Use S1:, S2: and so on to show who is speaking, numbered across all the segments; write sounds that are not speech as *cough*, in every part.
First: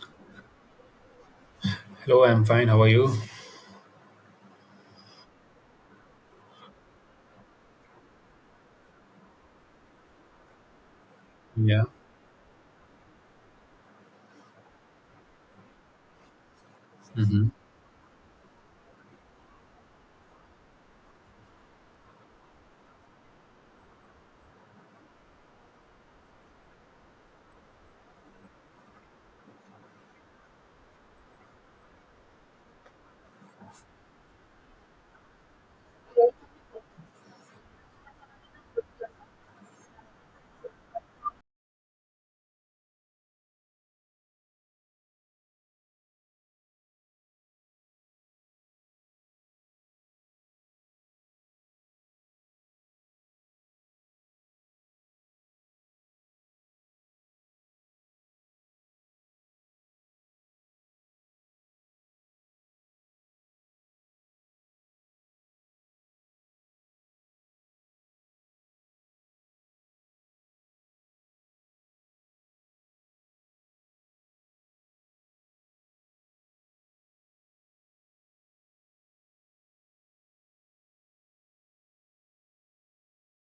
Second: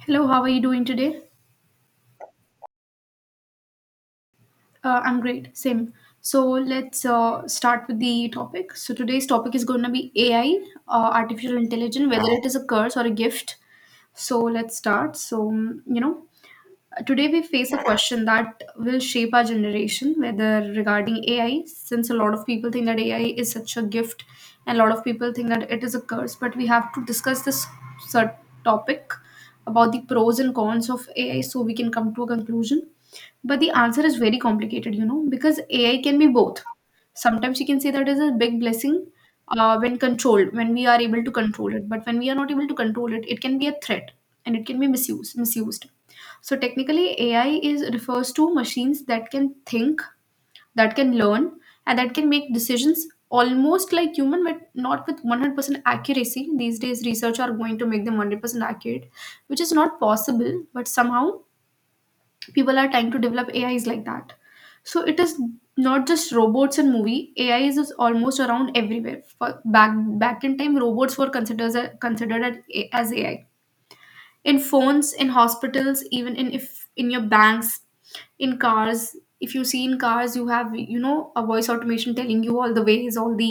S1: Hello, how are you doing today?
S2: Hello, I'm fine. How are you?
S1: I'm great, same. So let's start with the topic. So today's topic is going to be AI, artificial
S2: Yeah.
S1: intelligence, whether it is a curse or a gift. So let's start. So, today we
S2: Hmm.
S1: face a question that will shape our generation, whether regarding AI, since a lot of people think that AI is such a gift and a lot of people think that it is a curse, but we have to discuss this cert- topic about the pros and cons of AI so we can come to a conclusion. But the answer is very complicated, you know, because AI can be both. Sometimes you can say that is a big blessing when controlled, when we are able to control it. But when we are not able to control it, it can be a threat and it can be misused. Misused. So technically, AI is refers to machines that can think, that can learn, and that can make decisions almost like human, but not with 100% accuracy. These days, research are going to make them 100% accurate, which is not possible. But somehow people are trying to develop AIs like that. So it is not just robots and movie. AIs is almost around everywhere. For back in time, robots were considered considered as AI in phones, in hospitals, even in if in your banks, in cars if you see in cars you have you know a voice automation telling you all the ways all the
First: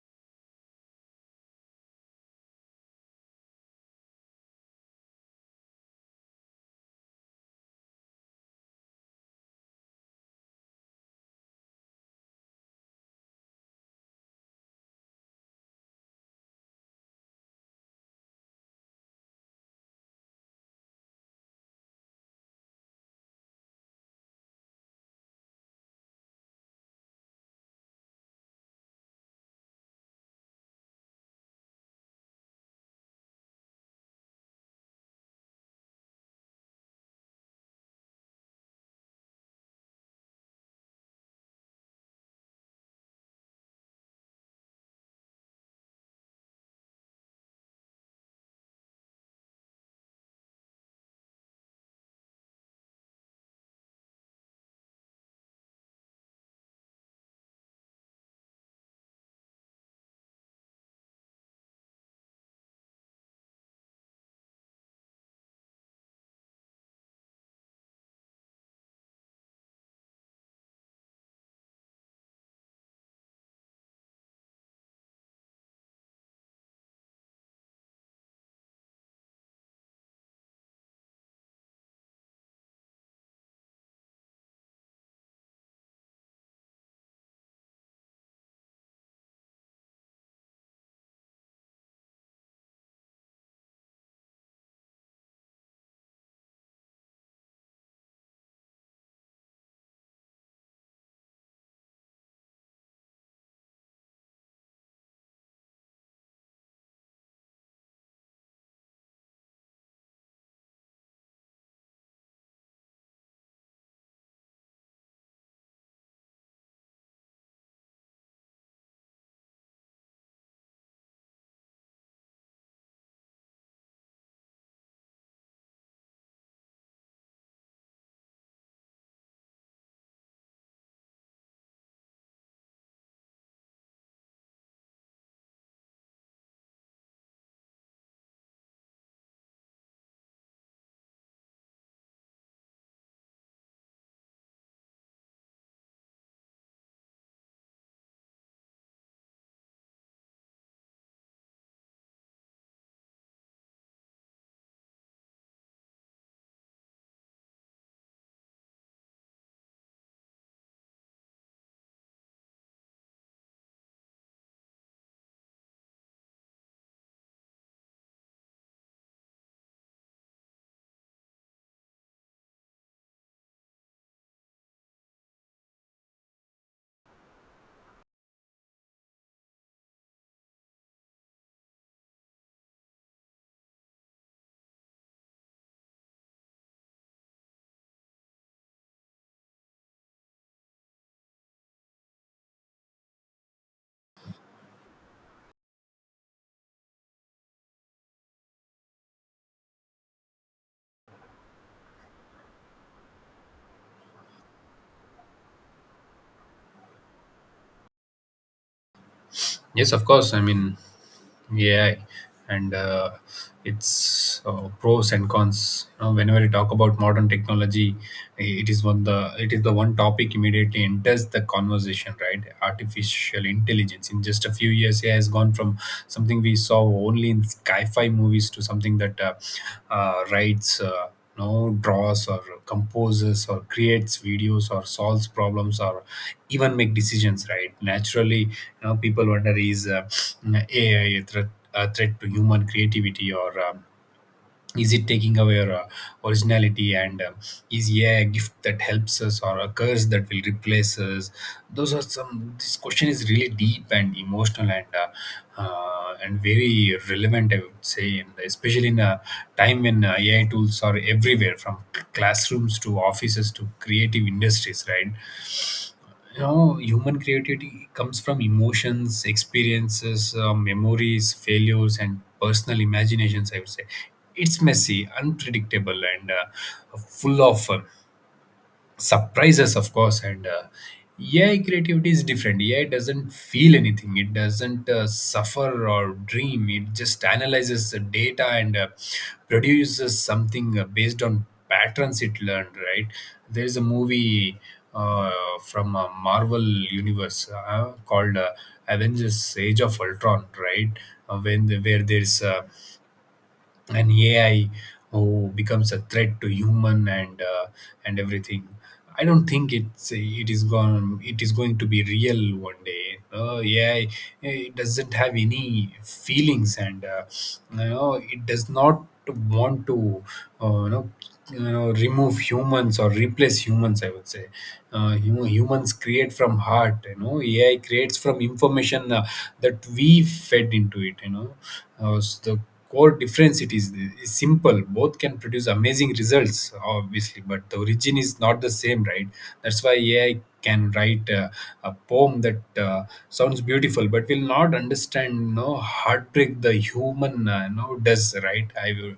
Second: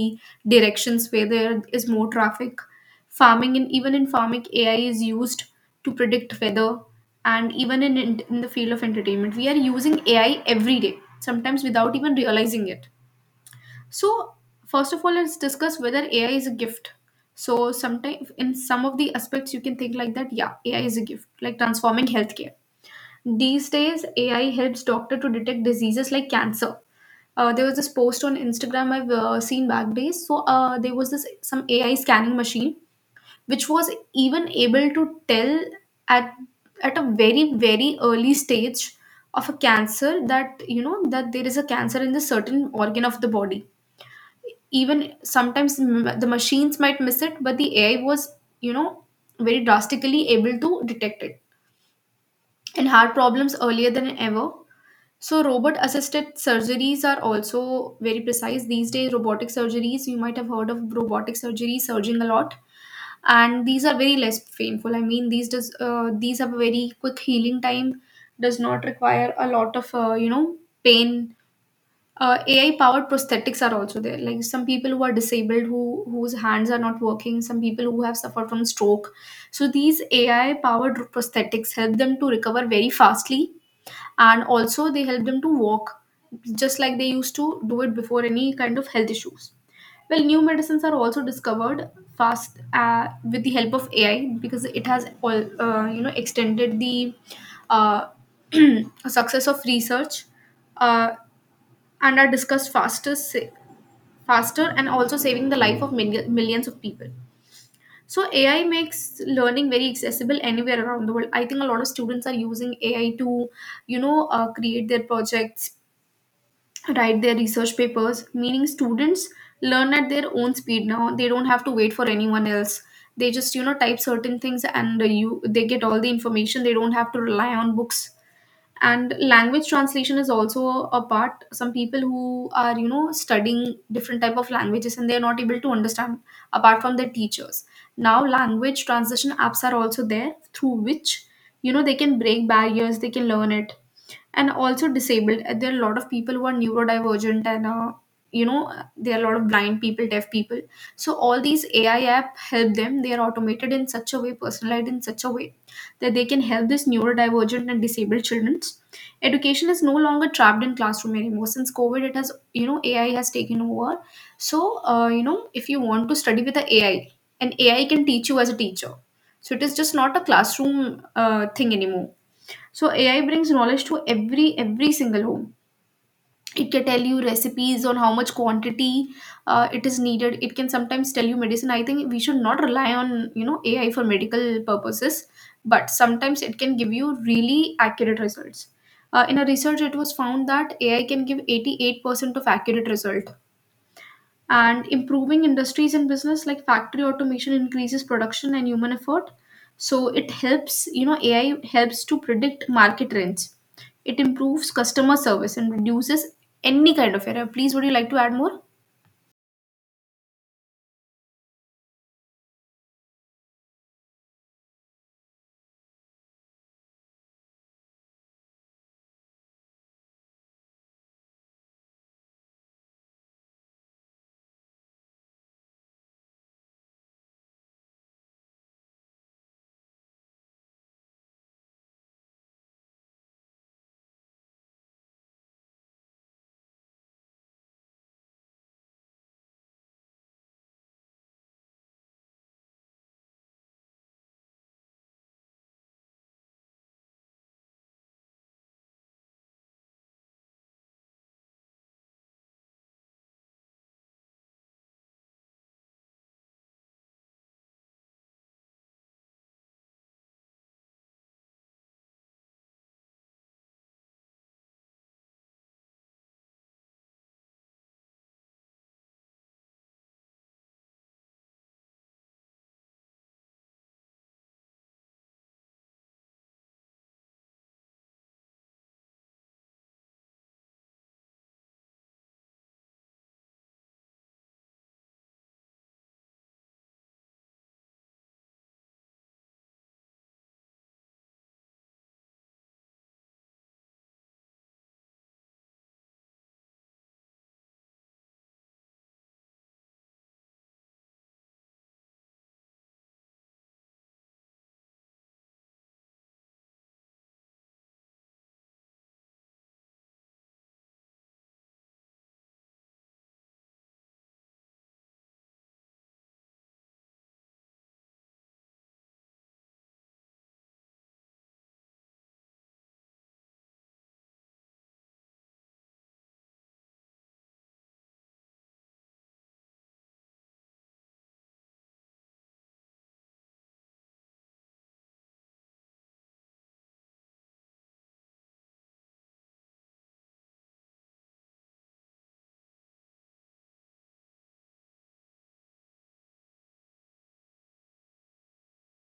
S1: directions where there is more traffic, farming, and even in farming AI is used to predict weather. And even in the field of entertainment we are using AI every day sometimes without even realizing it. So first of all let's discuss whether AI is a gift. So sometimes in some of the aspects you can think like that, yeah, AI is a gift, like transforming healthcare. These days, AI helps doctor to detect diseases like cancer. There was this post on Instagram I've seen back days. So there was this some AI scanning machine which was even able to tell at at a very very early stage of a cancer that you know that there is a cancer in the certain organ of the body. Even sometimes the machines might miss it, but the AI was, you know, very drastically able to detect it. And heart problems earlier than ever. So robot assisted surgeries are also very precise. These days, robotic surgeries, you might have heard of robotic surgery surging a lot, and these are very less painful. I mean, these does these have a very quick healing time, does not require a lot of pain. AI powered prosthetics are also there. Like some people who are disabled, whose hands are not working, some people who have suffered from stroke. So these AI powered prosthetics help them to recover very fastly, and also they help them to walk just like they used to do it before any kind of health issues. Well, new medicines are also discovered fast with the help of AI, because it has all extended the uh, *clears throat* success of research, uh, and are discussed faster, and also saving the life of millions of people. So AI makes learning very accessible anywhere around the world. I think a lot of students are using AI to create their projects, write their research papers, meaning students learn at their own speed now. They don't have to wait for anyone else. They just, you know, type certain things, and you they get all the information. They don't have to rely on books. And language translation is also a part. Some people who are, you know, studying different type of languages and they're not able to understand apart from their teachers. Now language translation apps are also there through which, you know, they can break barriers, they can learn it, and also disabled. There are a lot of people who are neurodivergent, and there are a lot of blind people, deaf people. So all these AI app help them. They are automated in such a way, personalized in such a way that they can help these neurodivergent and disabled children. Education is no longer trapped in classroom anymore. Since COVID, it has, you know, AI has taken over. So if you want to study with the AI, an AI can teach you as a teacher. So it is just not a classroom thing anymore. So AI brings knowledge to every single home. It can tell you recipes on how much quantity it is needed. It can sometimes tell you medicine. I think we should not rely on, you know, AI for medical purposes, but sometimes it can give you really accurate results. In a research, it was found that AI can give 88% of accurate result, and improving industries and business like factory automation increases production and human effort. So it helps, you know, AI helps to predict market trends. It improves customer service and reduces any kind of error. Please, would you like to add more?
S2: Yes, of course. I mean, AI and its pros and cons. You know, whenever you talk about modern technology, it is the one topic immediately enters the conversation, right? Artificial intelligence. In just a few years, AI has gone from something we saw only in sci-fi movies to something that writes. Know draws or composes or creates videos or solves problems or even make decisions, right? Naturally, you know, people wonder, is AI a threat to human creativity, or is it taking away our originality, and is, yeah, a gift that helps us or a curse that will replace us? Those are some This question is really deep and emotional, and very relevant, I would say, and especially in a time when AI tools are everywhere, from classrooms to offices to creative industries, right? You know, human creativity comes from emotions, experiences, memories, failures, and personal imaginations. I would say it's messy, unpredictable, and full of fun surprises, of course. And AI creativity is different. AI doesn't feel anything. It doesn't suffer or dream. It just analyzes the data and produces something based on patterns it learned, right? There is a movie uh, from a Marvel universe called Avengers: Age of Ultron, right? Where there's and AI who becomes a threat to human, and everything. I don't think it is gone. It is going to be real one day. AI, it doesn't have any feelings, and it does not want to uh, you know remove humans or replace humans, I would say. Humans create from heart. AI creates from information that we fed into it. The core difference, is simple. Both can produce amazing results, obviously, but the origin is not the same, right? That's why AI can write a poem that sounds beautiful, but will not understand heartbreak the human does, right? i will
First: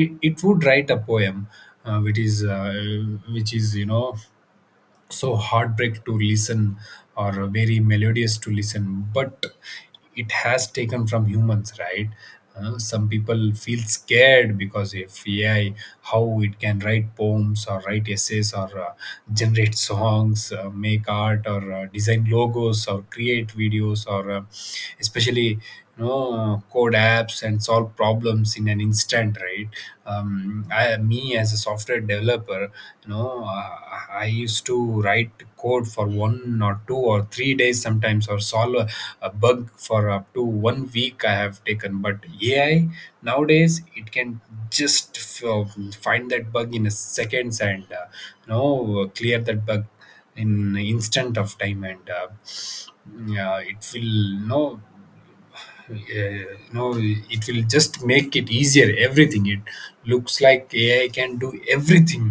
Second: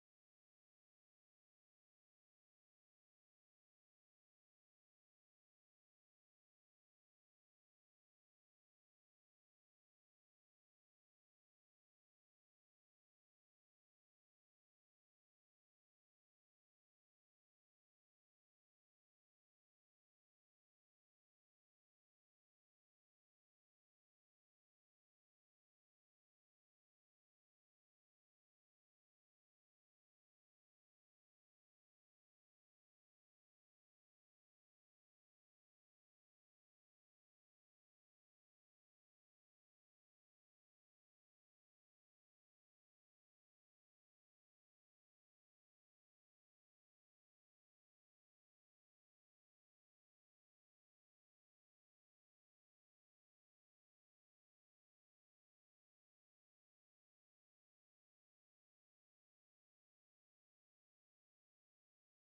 S2: it, it would write a poem uh, which is uh, which is so heartbreak to listen or very melodious to listen, but it has taken from humans, right? Some people feel scared because if AI, how it can write poems or write essays or generate songs, make art, or design logos, or create videos, or especially code apps and solve problems in an instant, right? Me as a software developer, you know uh, I used to write code for one or two or three days sometimes, or solve a bug for up to one week I have taken. But AI nowadays, it can just find that bug in a seconds, and clear that bug in instant of time, and yeah, it will, no, uh, you it will just make it easier. Everything, it looks like AI can do everything,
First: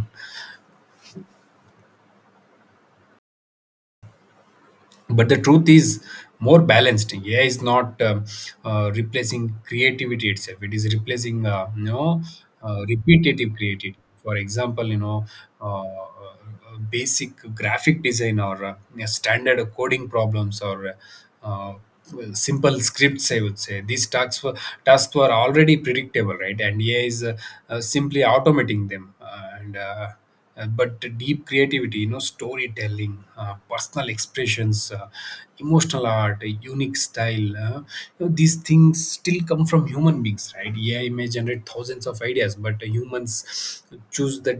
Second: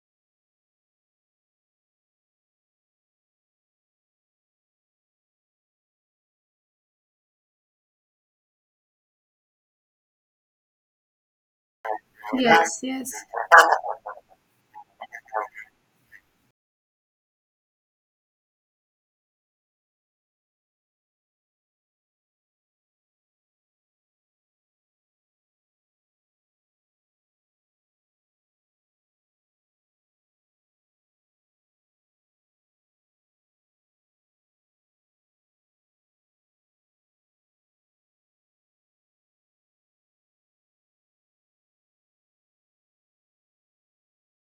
S2: but the truth is more balanced. AI is not replacing creativity itself. It is replacing
S1: Yes, yes.
S2: repetitive creativity, for example, basic graphic design or yeah, standard coding problems, or uh, well, simple scripts, I would say. These tasks were already predictable, right? And AI is simply automating them, and but deep creativity, you know, storytelling, personal expressions, emotional art, a unique style, these things still come from human beings, right? AI may generate thousands of ideas, but humans choose the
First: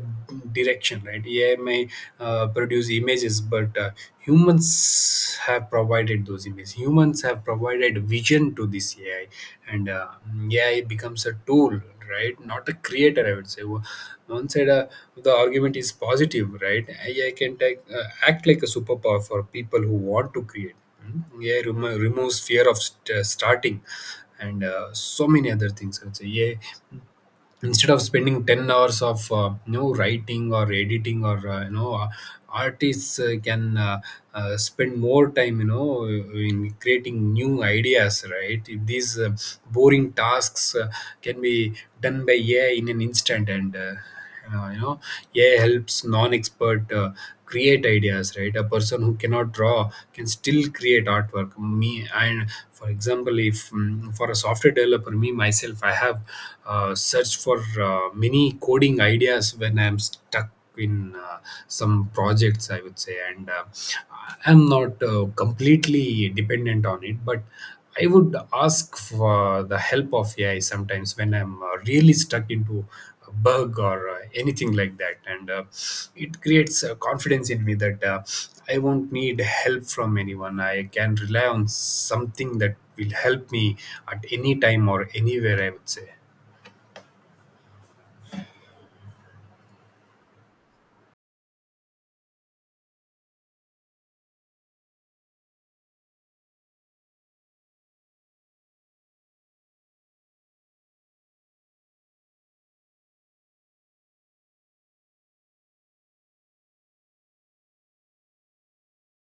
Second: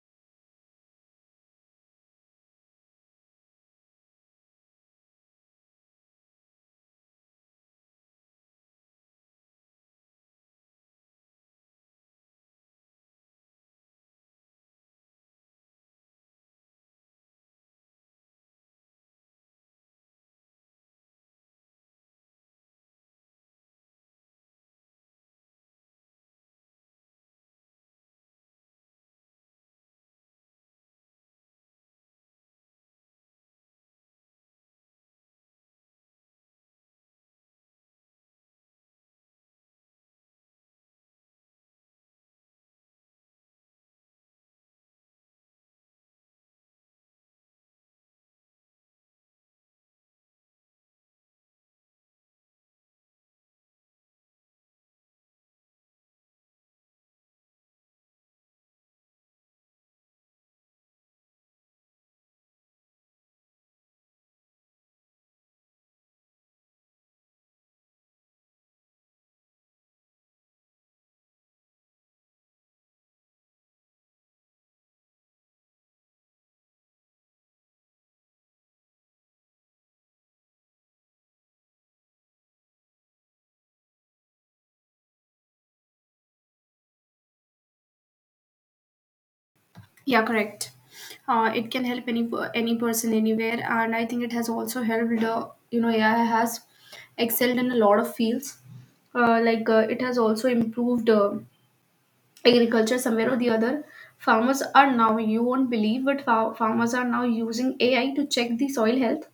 S2: direction, right? AI may produce images, but humans have provided those images. Humans have provided vision to this AI, and AI becomes a tool, right, not a creator, I would say. One side, the argument is positive, right? AI can act like a superpower for people who want to create. Mm. AI removes fear of starting, and so many other things, I would say. AI, instead of spending 10 hours of writing or editing or artists can spend more time in creating new ideas, right? If these boring tasks can be done by AI in an instant, and uh, you know AI helps non-expert create ideas, right? A person who cannot draw can still create artwork. Me, and for example, if mm, for a software developer, me myself, I have searched for many coding ideas when I'm stuck in uh, some projects, I would say, and I'm not completely dependent on it, but I would ask for the help of AI sometimes when I'm really stuck into a bug or anything like that, and it creates confidence in me that I won't need help from anyone. I can rely on something that will help me at any time or anywhere, I would say.
S1: Yeah, correct. It can help any any person anywhere, and I think it has also helped, AI has excelled in a lot of fields. It has also improved agriculture somewhere or the other. Farmers are now, you won't believe, but farmers are now using AI to check the soil health.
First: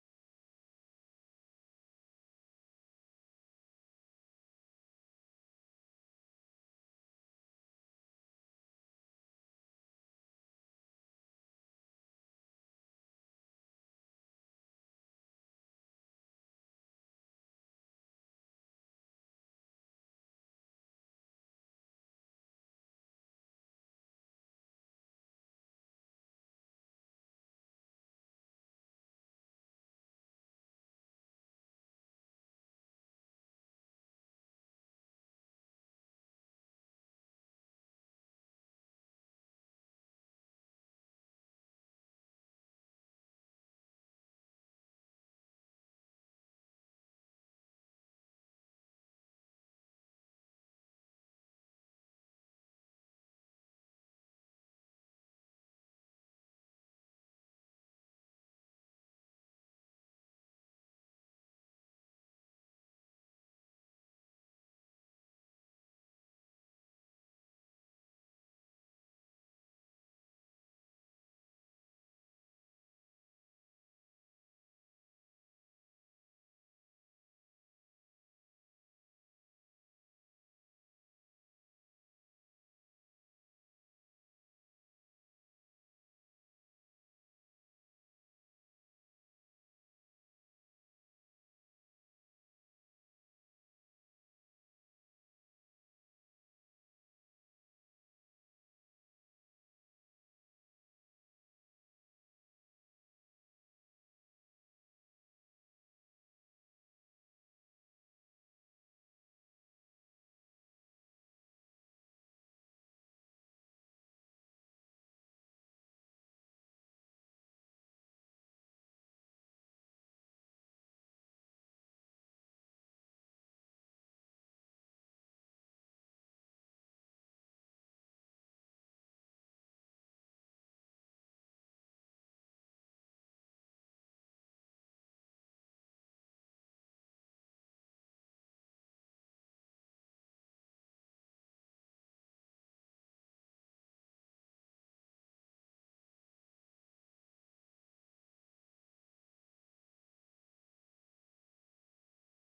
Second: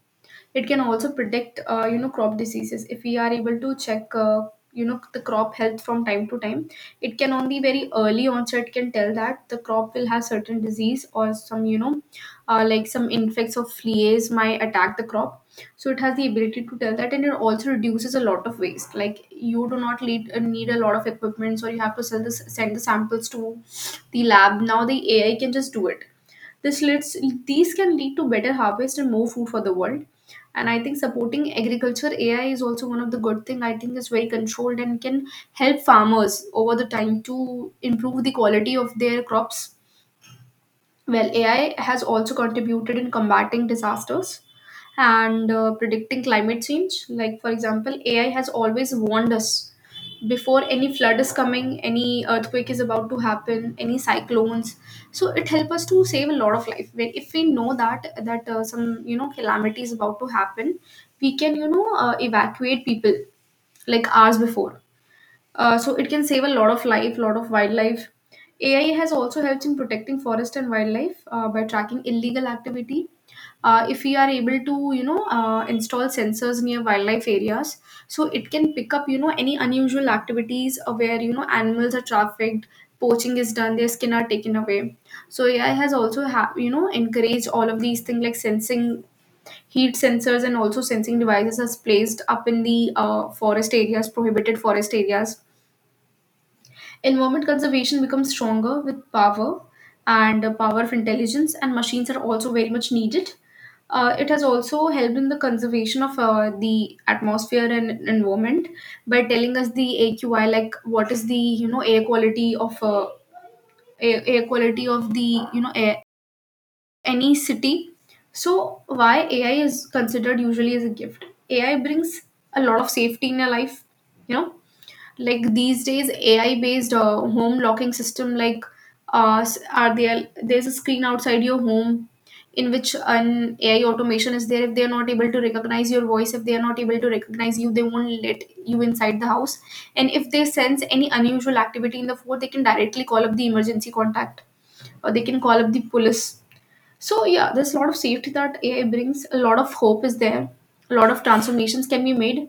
S1: It can also predict, crop diseases. If we are able to check, the crop health from time to time, it can only very early onset can tell that the crop will have certain disease or some, you know, like some infects or fleas might attack the crop. So it has the ability to tell that, and it also reduces a lot of waste, like you do not need a lot of equipment, or you have to sell this send the samples to the lab. Now the AI can just do it. This leads These can lead to better harvest and more food for the world. And I think supporting agriculture, AI is also one of the good thing. I think it's very controlled and can help farmers over the time to improve the quality of their crops. Well, AI has also contributed in combating disasters and predicting climate change. Like, for example, AI has always warned us before any flood is coming, any earthquake is about to happen, any cyclones. So it helps us to save a lot of life. When if we know that some, you know, calamity is about to happen, we can, evacuate people like hours before. Uh, so it can save a lot of life, lot of wildlife. AI has also helped in protecting forest and wildlife by tracking illegal activity. If we are able to, you know, install sensors near wildlife areas, so it can pick up, you know, any unusual activities where, you know, animals are trafficked, poaching is done, their skin are taken away. So AI has also, encouraged all of these things, like sensing heat sensors, and also sensing devices are placed up in the forest areas, prohibited forest areas. Environment conservation becomes stronger with power and power of intelligence, and machines are also very much needed. It has also helped in the conservation of the atmosphere and environment by telling us the AQI, like what is the, you know, air quality of air quality of the, you know, air, any city. So why AI is considered usually as a gift? AI brings a lot of safety in your life, you know, like these days AI based home locking system, like are there, there's a screen outside your home in which an AI automation is there. If they are not able to recognize your voice, if they are not able to recognize you, they won't let you inside the house. And if they sense any unusual activity in the fort, they can directly call up the emergency contact, or they can call up the police. So yeah, there's a lot of safety that AI brings. A lot of hope is there. A lot of transformations can be made.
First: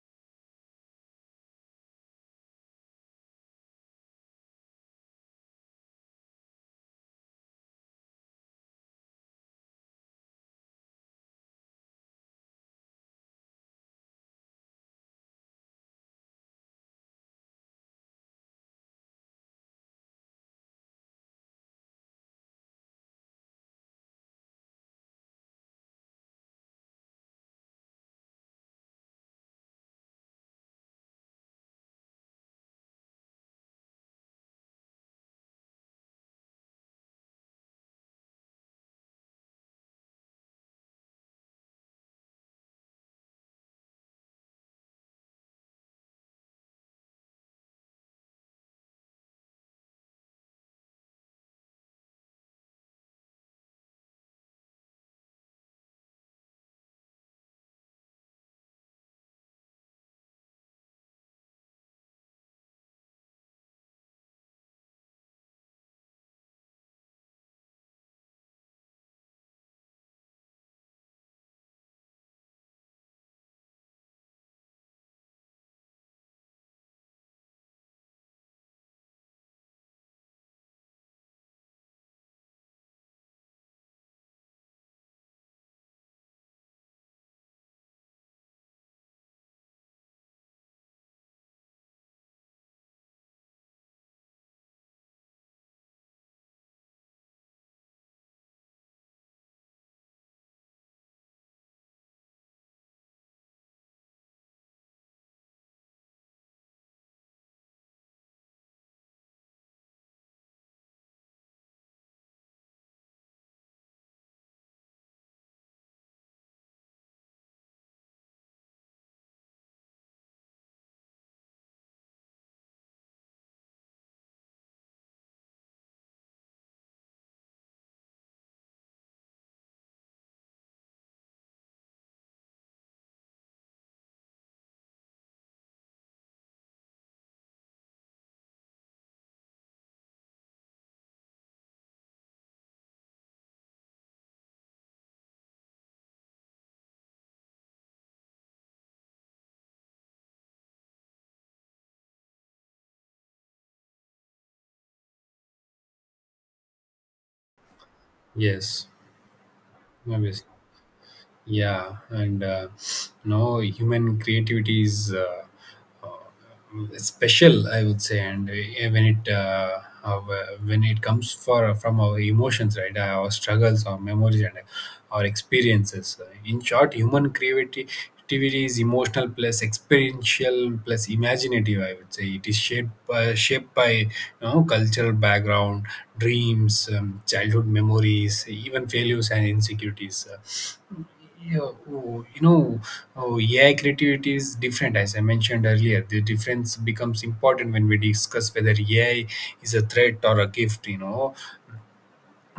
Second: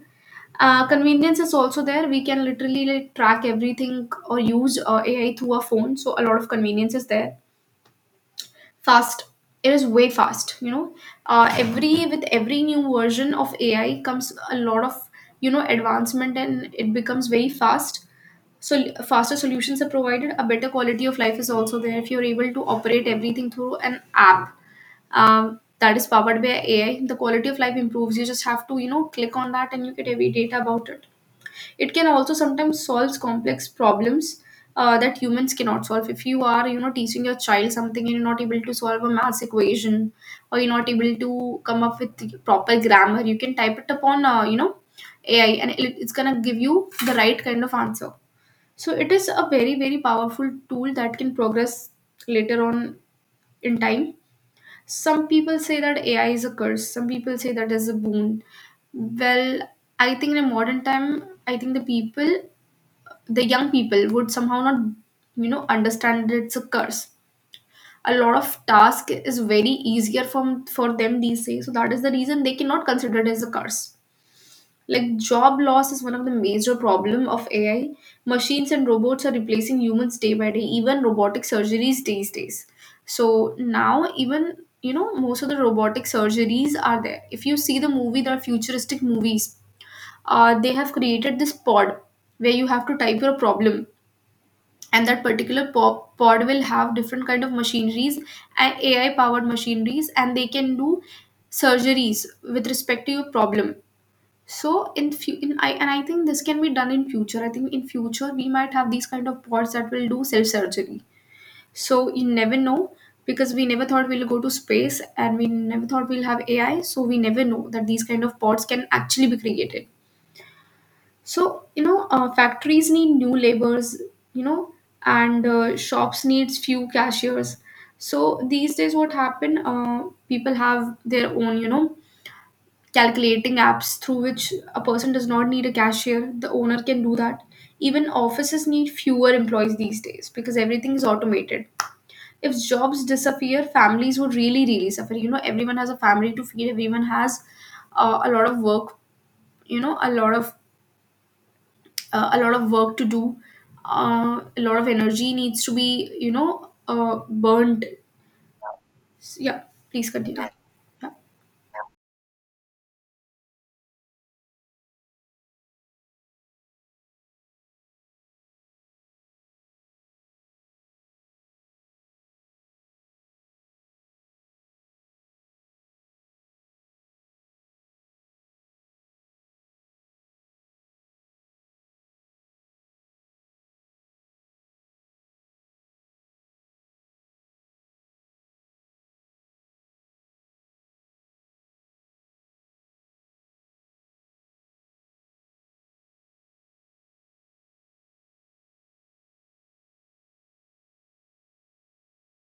S1: Convenience is also there. We can literally, like, track everything or use AI through our phone. So a lot of convenience is there. Fast. It is way fast. You know, every with every new version of AI comes a lot of, you know, advancement, and it becomes very fast. So faster solutions are provided. A better quality of life is also there if you're able to operate everything through an app that is powered by AI. The quality of life improves. You just have to, you know, click on that and you get every data about it. It can also sometimes solves complex problems that humans cannot solve. If you are, you know, teaching your child something and you're not able to solve a math equation, or you're not able to come up with the proper grammar. You can type it upon, AI and it's gonna give you the right kind of answer. So it is a very, very powerful tool that can progress later on in time. Some people say that AI is a curse, some people say that is a boon. Well, I think in a modern time, I think the people, the young people would somehow not, you know, understand that it's a curse. A lot of task is very easier from for them these days, so that is the reason they cannot consider it as a curse. Like, job loss is one of the major problem of AI. Machines and robots are replacing humans day by day, even robotic surgeries these days. So now even, you know, most of the robotic surgeries are there. If you see the movie, there are futuristic movies. They have created this pod where you have to type your problem, and that particular pod will have different kind of machineries and AI powered machineries, and they can do surgeries with respect to your problem. So in few in I and I think this can be done in future. I think in future we might have these kind of bots that will do self surgery. So you never know, because we never thought we'll go to space, and we never thought we'll have AI. So we never know that these kind of bots can actually be created. So you know, factories need new laborers. You know, and shops needs few cashiers. So these days what happen? People have their own, you know, calculating apps through which a person does not need a cashier. The owner can do that. Even offices need fewer employees these days because everything is automated. If jobs disappear, families would really, really suffer. You know, everyone has a family to feed, everyone has a lot of work, you know, a lot of work to do, a lot of energy needs to be, you know, burned.
S2: Yes,
S1: Yeah, please continue.
S2: obviously.
S1: Yeah,
S2: Yeah, and no, human creativity is uh, special, I would say, and when it uh, when it comes for from our emotions, right, our struggles, our memories, and our experiences. In short, human creativity. Creativity is emotional plus experiential plus imaginative. I would say it is shaped by cultural background, dreams, childhood memories, even failures and insecurities. Yeah, oh, oh, AI creativity is different, as I mentioned earlier. The difference becomes important when we discuss whether AI is a threat or a gift.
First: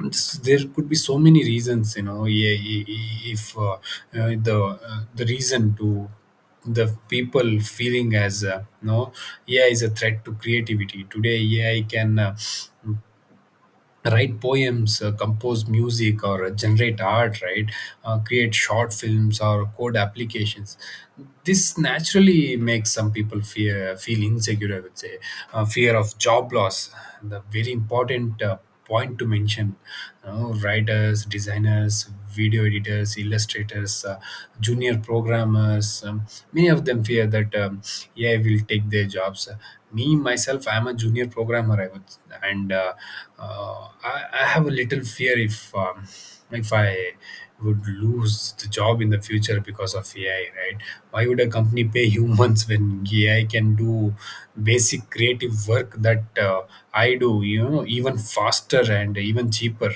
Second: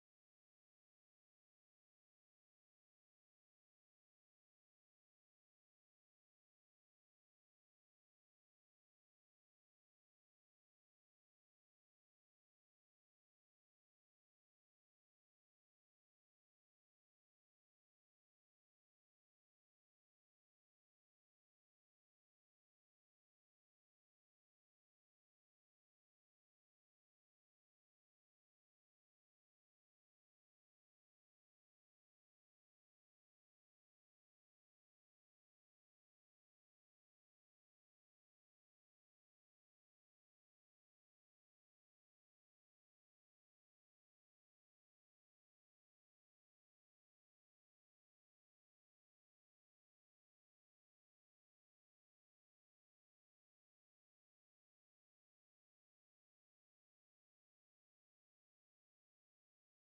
S2: There could be so many reasons. Yeah, if uh, the the reason to the people feeling as no, AI is a threat to creativity today. AI can, write poems, compose music, or generate art, right? Create short films or code applications. This naturally makes some people fear, feel insecure, I would say. Fear of job loss, the very important point to mention. You know, writers, designers, video editors, illustrators, junior programmers, many of them constant fear that AI will take their jobs. Me myself, I am a junior programmer. I would, and I have a little fear if if I would lose the job in the future because of AI, right? Why would a company pay humans *laughs* when AI can do basic creative work that I do? You know, even faster and even cheaper,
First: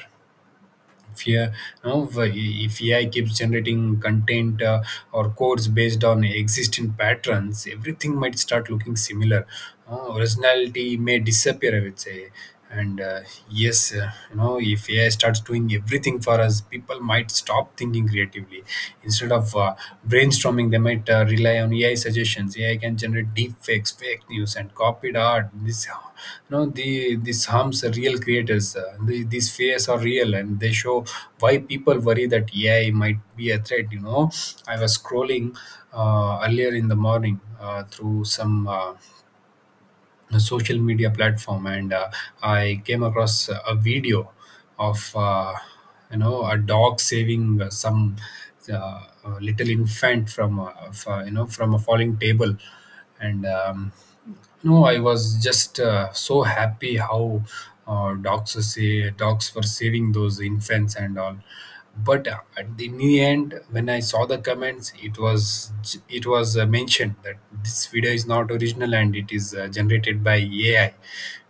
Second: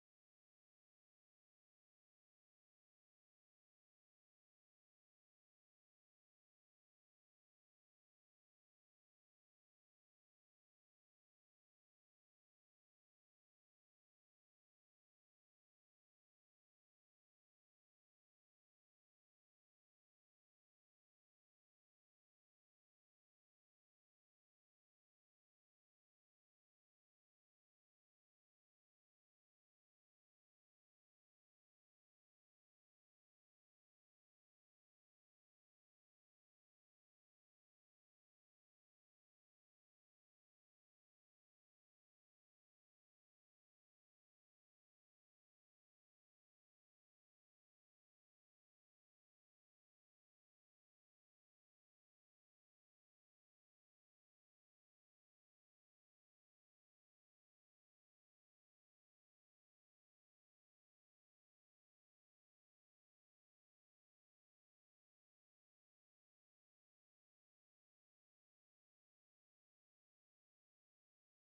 S2: if you know, if AI keeps generating content or codes based on existing patterns, everything might start looking similar. Originality may disappear, I would say. And yes, if AI starts doing everything for us, people might stop thinking creatively. Instead of brainstorming, they might rely on AI suggestions. AI can generate deep fakes, fake news, and copied art. This harms the real creators. These fears are real and they show why people worry that AI might be a threat. I was scrolling earlier in the morning through some a social media platform, and I came across a video of a dog saving some uh, little infant from from a falling table, and no, I was just so happy how dogs were saving those infants and all. But at the in end, when I saw the comments, it was mentioned that this video is not original and it is generated by AI.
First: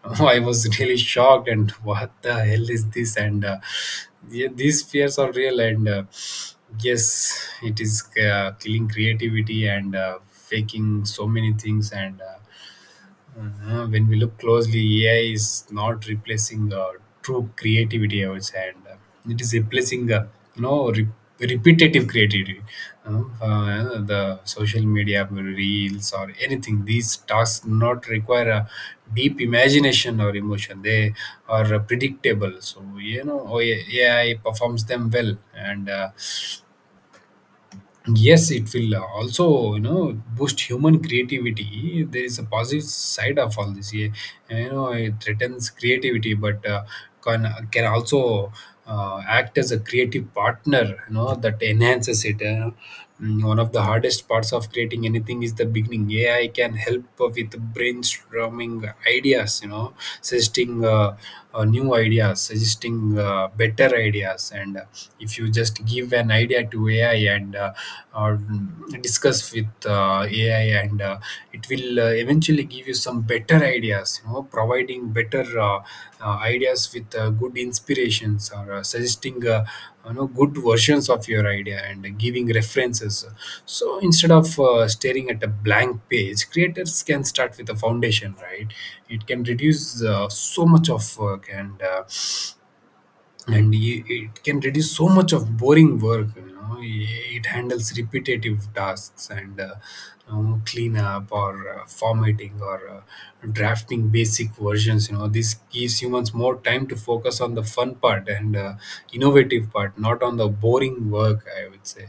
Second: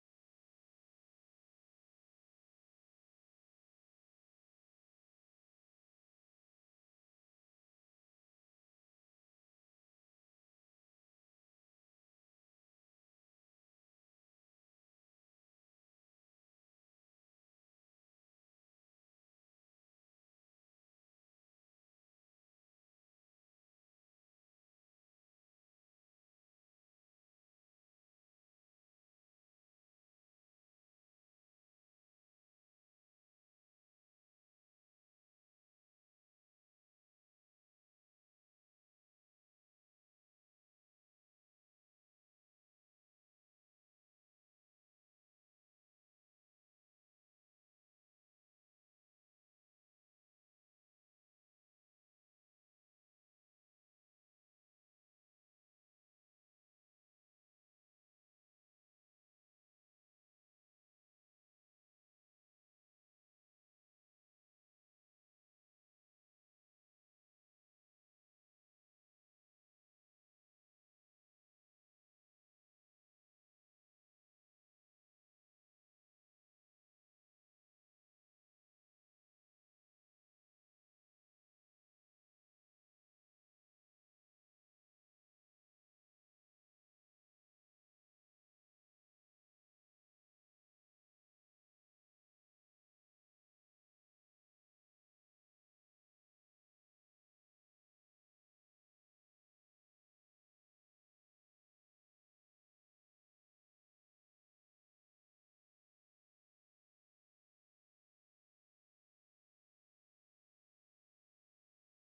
S2: I *laughs* I was really shocked, and what the hell is this? And yeah, these fears are real, and yes, it is killing creativity and faking so many things, and. When we look closely, AI is not replacing true creativity, I would say, and it is replacing, you know, re- repetitive creativity. The social media reels or anything. These tasks do not require a deep imagination or emotion. They are predictable. So AI performs them well, and yes, it will also boost human creativity. There is a positive side of all this. Yeah, it threatens creativity, but can also act as a creative partner that enhances it. One of the hardest parts of creating anything is the beginning. AI can help with brainstorming ideas, suggesting new ideas, suggesting better ideas. And If you just give an idea to AI and uh, discuss with AI, and it will eventually give you some better ideas. You know, providing better ideas with good inspirations or suggesting. You know, good versions of your idea and giving references. So instead of staring at a blank page, creators can start with a foundation, right? It can reduce so much of work, and it can reduce so much of boring work. You know, it handles repetitive tasks and cleanup or formatting or drafting basic versions. You know, this gives humans more time to focus on the fun part and innovative part, not on the boring work, I would say.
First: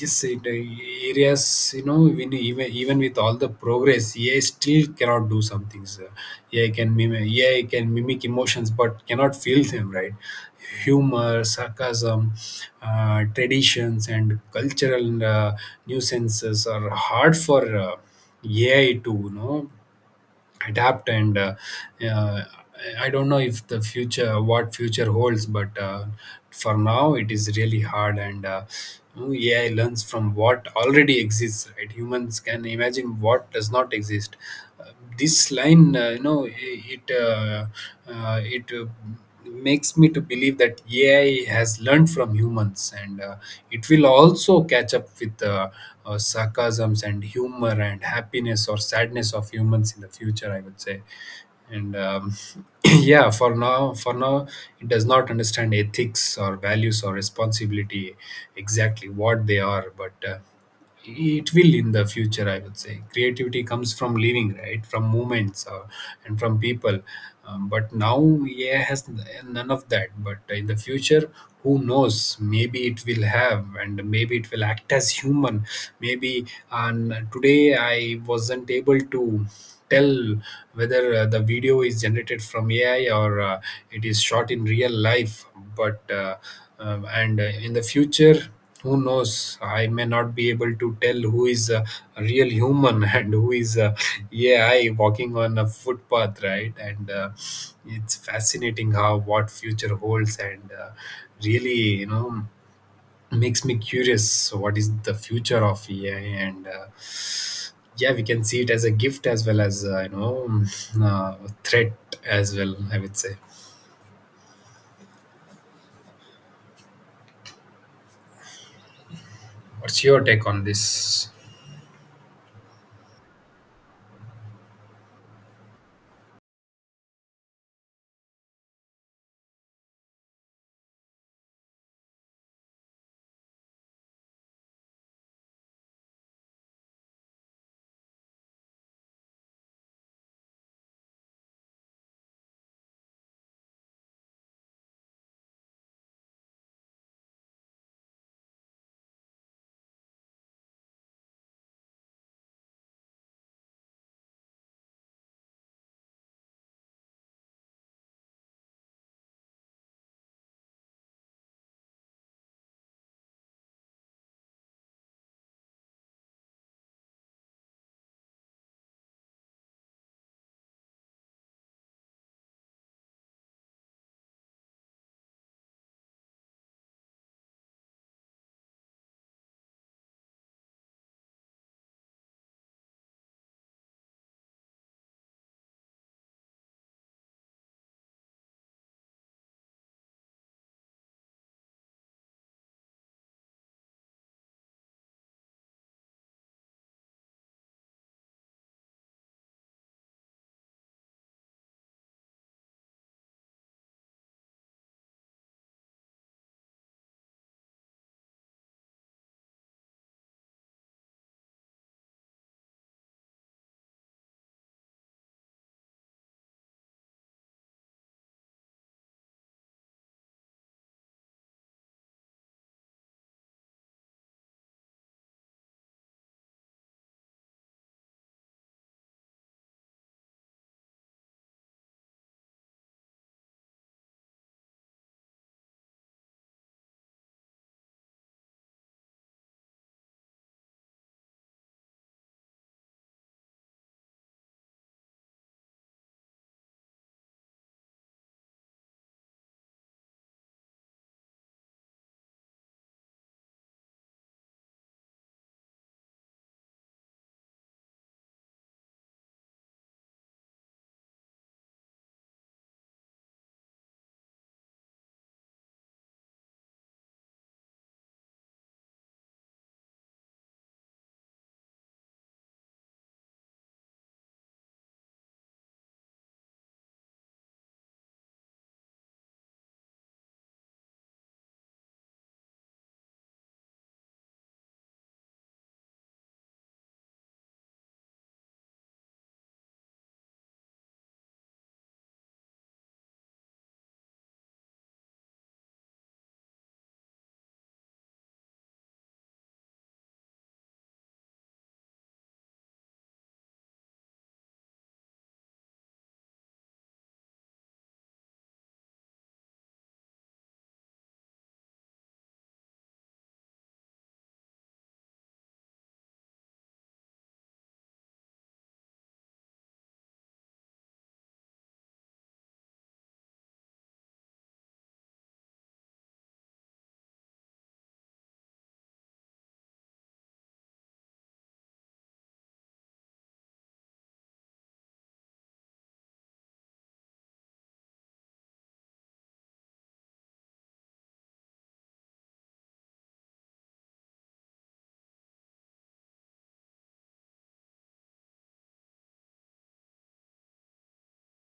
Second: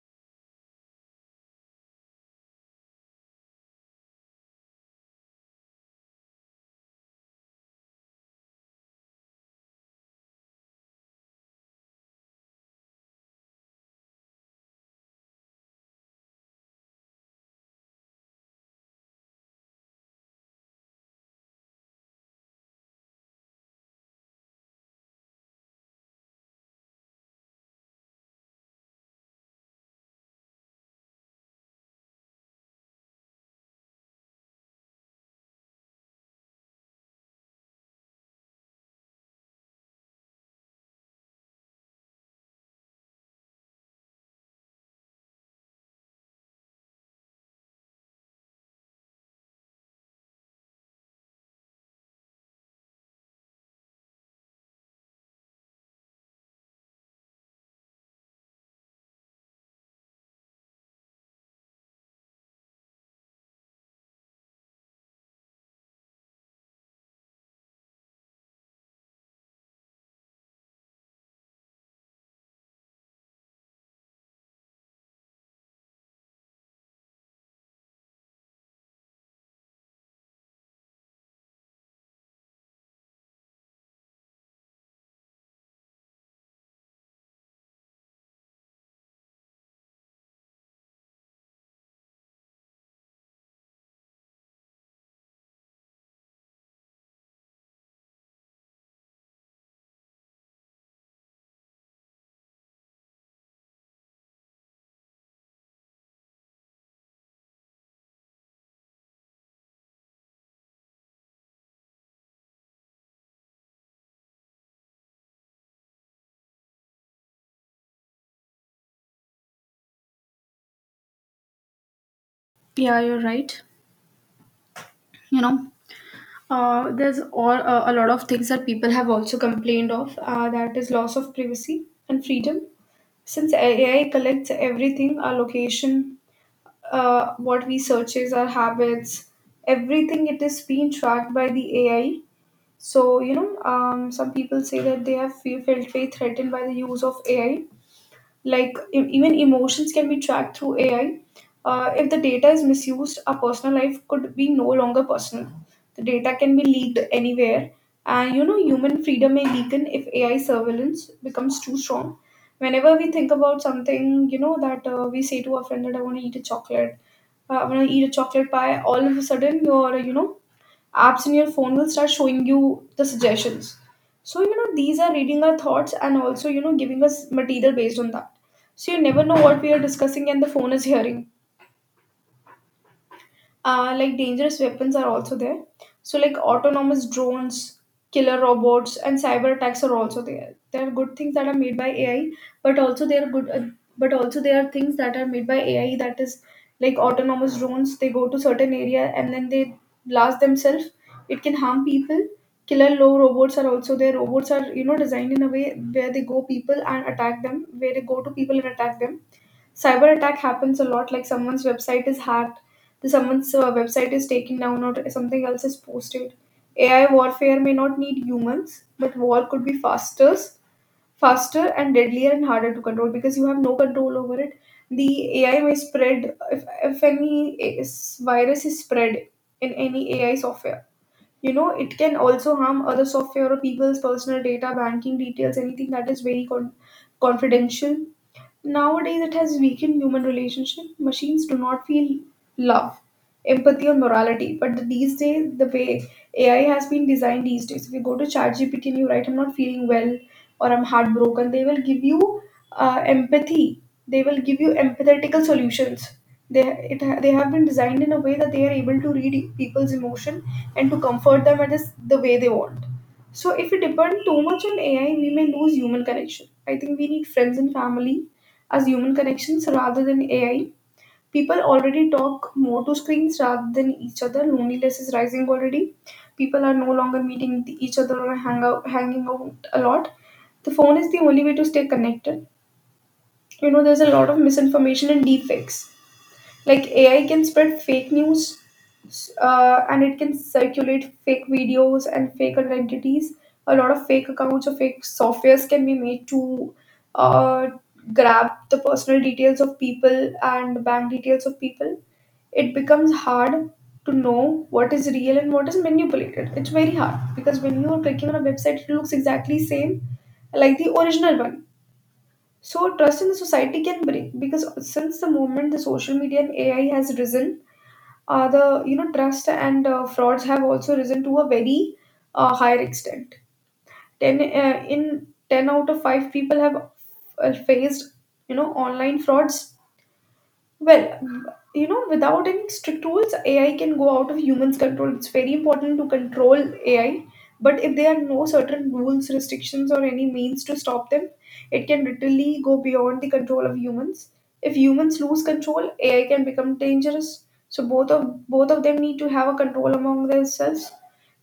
S2: Yes, it areas. You know, even with all the progress, AI still cannot do some things. AI can mimic emotions but cannot feel them, right? Humor, sarcasm, traditions and cultural uh, nuisances are hard for AI to, you know, adapt and uh, I don't know if the future what future holds, but for now it is really hard. And AI learns from what already exists, right? Humans can imagine what does not exist. uh, this line, you know it it makes me to believe that AI has learned from humans, and it will also catch up with sarcasms and humor and happiness or sadness of humans in the future, I would say. And *clears throat* yeah, for now, it does not understand ethics or values or responsibility exactly what they are, but it will in the future, I would say. Creativity comes from living, right? From moments and from people. But now, yeah, has none of that, but in the future, who knows? Maybe it will have, and maybe it will act as human. Maybe. And today I wasn't able to tell whether the video is generated from AI or it is shot in real life. But and In the future, who knows? I may not be able to tell who is a real human *laughs* and who is a AI walking on a footpath, right? And It's fascinating how what future holds, and really, you know, makes me curious. So what is the future of AI? And Yeah, we can see it as a gift as well as, uh, threat as well, I would say. What's your take on this?
S1: yeah, you're right. You know, there's all, a lot of things that people have also complained of, that is loss of privacy and freedom. Since AI collects everything, our location, what we searches, our habits, everything it is being tracked by the AI. So you know, some people say that they have felt very threatened by the use of AI, like even emotions can be tracked through AI. If the data is misused, our personal life could be no longer personal. The data can be leaked anywhere, and you know, human freedom may weaken if AI surveillance becomes too strong. Whenever we think about something, you know, that we say to our friend that I want to eat a chocolate, I want to eat a chocolate pie. All of a sudden, you know, apps in your phone will start showing you the suggestions. So you know, these are reading our thoughts and also, you know, giving us material based on that. So you never know what we are discussing and the phone is hearing. Uh, like, dangerous weapons are also there. So like, autonomous drones, killer robots, and cyber attacks are also there. There are good things that are made by AI, but also there are things that are made by AI that is like autonomous drones. They go to certain area and then they blast themselves. It can harm people. Killer low robots are also there. Robots are, you know, designed in a way where they go to people and attack them. Cyber attack happens a lot. Like, someone's website is hacked, the someone's website is taken down, or something else is posted. AI warfare may not need humans, but war could be faster, faster and deadlier and harder to control, because you have no control over it. The AI may spread if any virus is spread in any AI software. You know, it can also harm other software or people's personal data, banking details, anything that is very confidential. Nowadays, it has weakened human relationship. Machines do not feel love, empathy, or morality. But these days, the way AI has been designed these days, if you go to ChatGPT and you write, "I'm not feeling well" or "I'm heartbroken," they will give you empathy. They will give you empathetical solutions. They they have been designed in a way that they are able to read people's emotion and to comfort them at this, the way they want. So if we depend too much on AI, we may lose human connection. I think we need friends and family as human connections rather than AI. People already talk more to screens rather than each other. Loneliness is rising already. People are no longer meeting each other or hanging out a lot. The phone is the only way to stay connected. You know, there's a lot of misinformation and deepfakes. Like, AI can spread fake news, and it can circulate fake videos and fake identities. A lot of fake accounts or fake softwares can be made to uh, grab the personal details of people and bank details of people. It becomes hard to know what is real and what is manipulated. It's very hard, because when you are clicking on a website, it looks exactly same like the original one. So trust in the society can break, because since the moment the social media and AI has risen, the you know, trust and frauds have also risen to a very higher extent. 10 in 10 out of 5 people have faced, you know, online frauds. Well, you know, without any strict rules, AI can go out of humans' control. It's very important to control AI, but if there are no certain rules, restrictions, or any means to stop them, it can literally go beyond the control of humans. If humans lose control, AI can become dangerous. So both of them need to have a control among themselves.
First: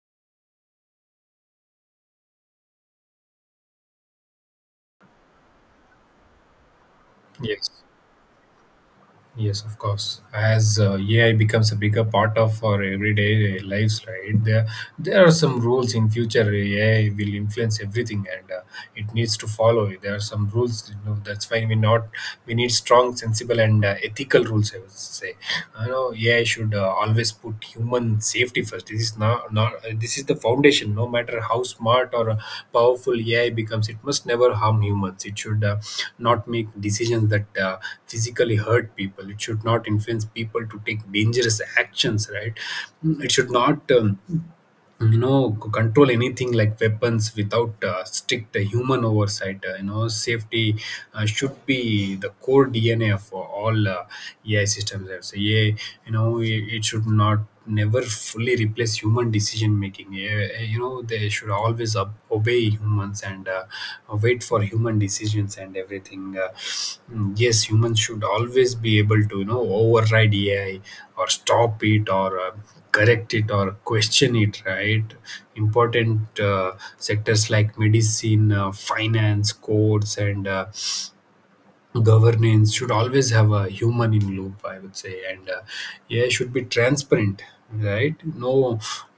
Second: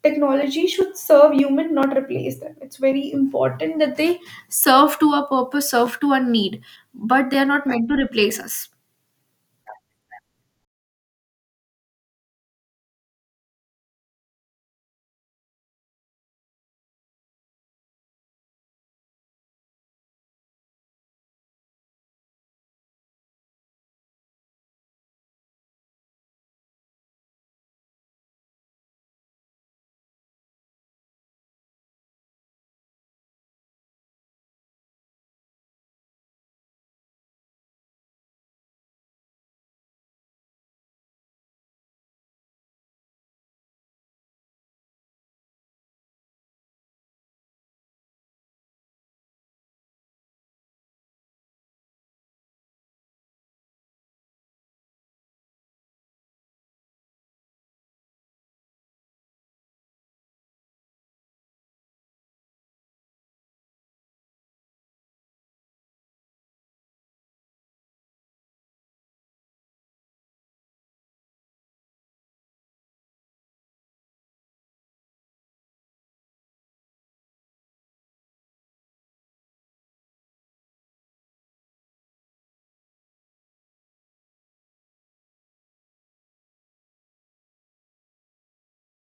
S1: Technology should serve human, not replace them. It's very important that they serve to a purpose, serve to a need, but they are not
S2: Yes.
S1: meant to.
S2: Yes, of course. As AI becomes a bigger part of our everyday lives, right? There are some rules in future. AI will influence everything, and it needs to follow. There are some rules. You know, that's why we not we need strong, sensible, and ethical rules, I would say. You know, AI should always put human safety first. This is not, not this is the foundation. No matter how smart or powerful AI becomes, it must never harm humans. It should not make decisions that physically hurt people. It should not influence people to take dangerous actions. Right? It should not. You know, control anything like weapons without strict human oversight. You know, safety should be the core DNA for all AI systems, I would say. Yeah, you know, it should not never fully replace human decision making. Yeah, you know, they should always obey humans and wait for human decisions and everything. Yes, humans should always be able to, you know, override AI or stop it or correct it or question it, right? Important sectors like medicine, finance, courts, and governance should always have a human in loop, I would say. And AI should be transparent, right? No,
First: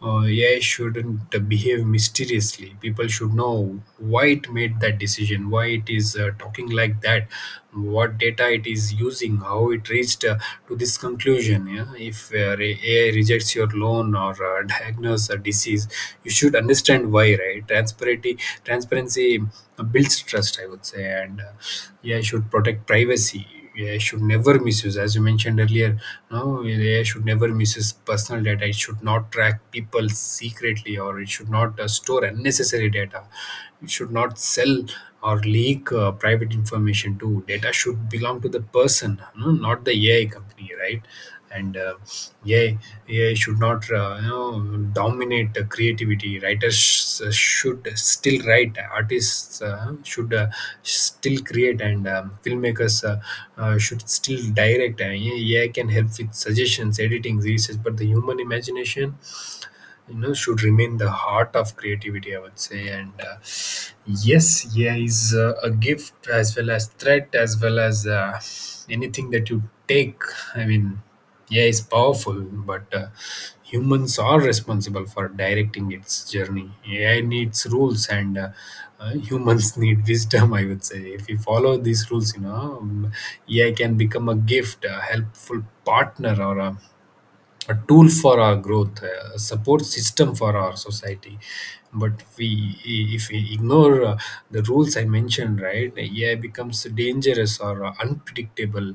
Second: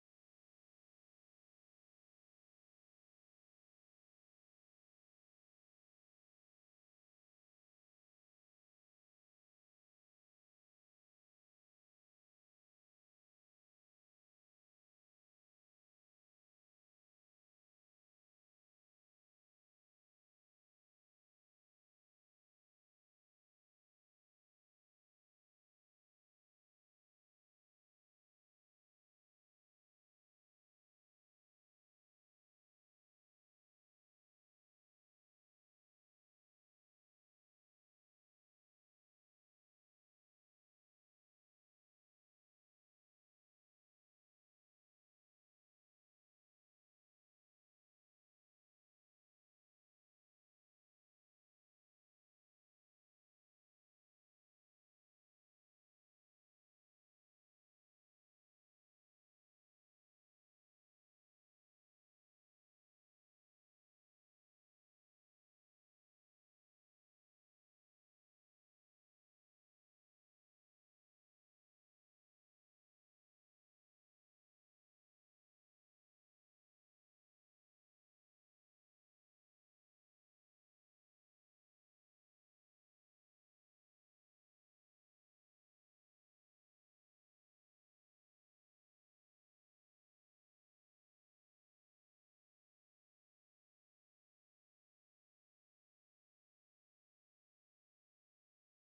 S2: AI shouldn't behave mysteriously. People should know why it made that decision, why it is talking like that, what data it is using, how it reached to this conclusion. Yeah, if AI rejects your loan or *laughs* diagnose a disease, you should understand why, right? Transparency, transparency builds trust, I would say. And yeah, should protect privacy. Yeah, should never misuse, as you mentioned earlier. No, yeah, should never misuse personal data. It should not track people secretly, or it should not store unnecessary data. It should not sell or leak private information. Too data should belong to the person, no, not the AI company, right? and Yeah, AI should not, you know, dominate the creativity. Writers should still write, artists should still create, and filmmakers should still direct. AI can help with suggestions, editing, research, but the human imagination, you know, should remain the heart of creativity, I would say. And yes, yeah, is a gift as well as threat, as well as anything that you take. I mean, yeah, is powerful, but humans are responsible for directing its journey. AI needs rules, and humans *laughs* need wisdom, I would say. If we follow these rules, you know, AI can become a gift, a helpful partner, or a tool for our growth, a support system for our society. But we, if we ignore the rules I mentioned, right, AI becomes dangerous or unpredictable,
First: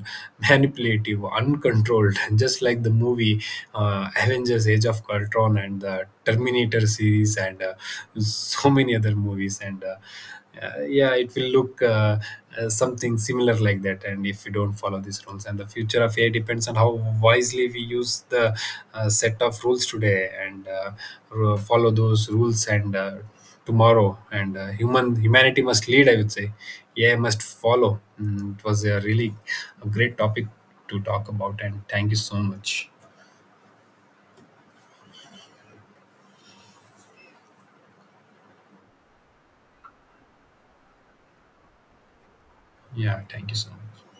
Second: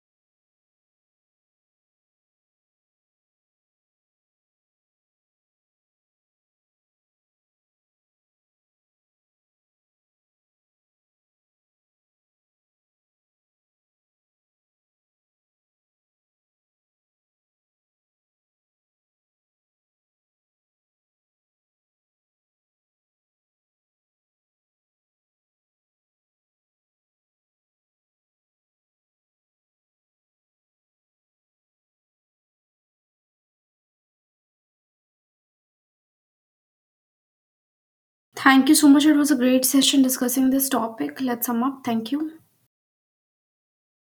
S2: manipulative, uncontrolled, *laughs* just like the movie Avengers: Age of Ultron and the Terminator series, and so many other movies. and yeah, it will look. Something similar like that. And if we don't follow these rules, and the future of AI depends on how wisely we use the set of rules today, and follow those rules, and tomorrow. And humanity must lead, I would say. AI must follow. Mm, it was a really a great topic to talk about, and thank you so much.
S1: Thank you so much. It was a great session discussing this topic. Let's sum up. Thank you.
S2: Yeah, thank you so much.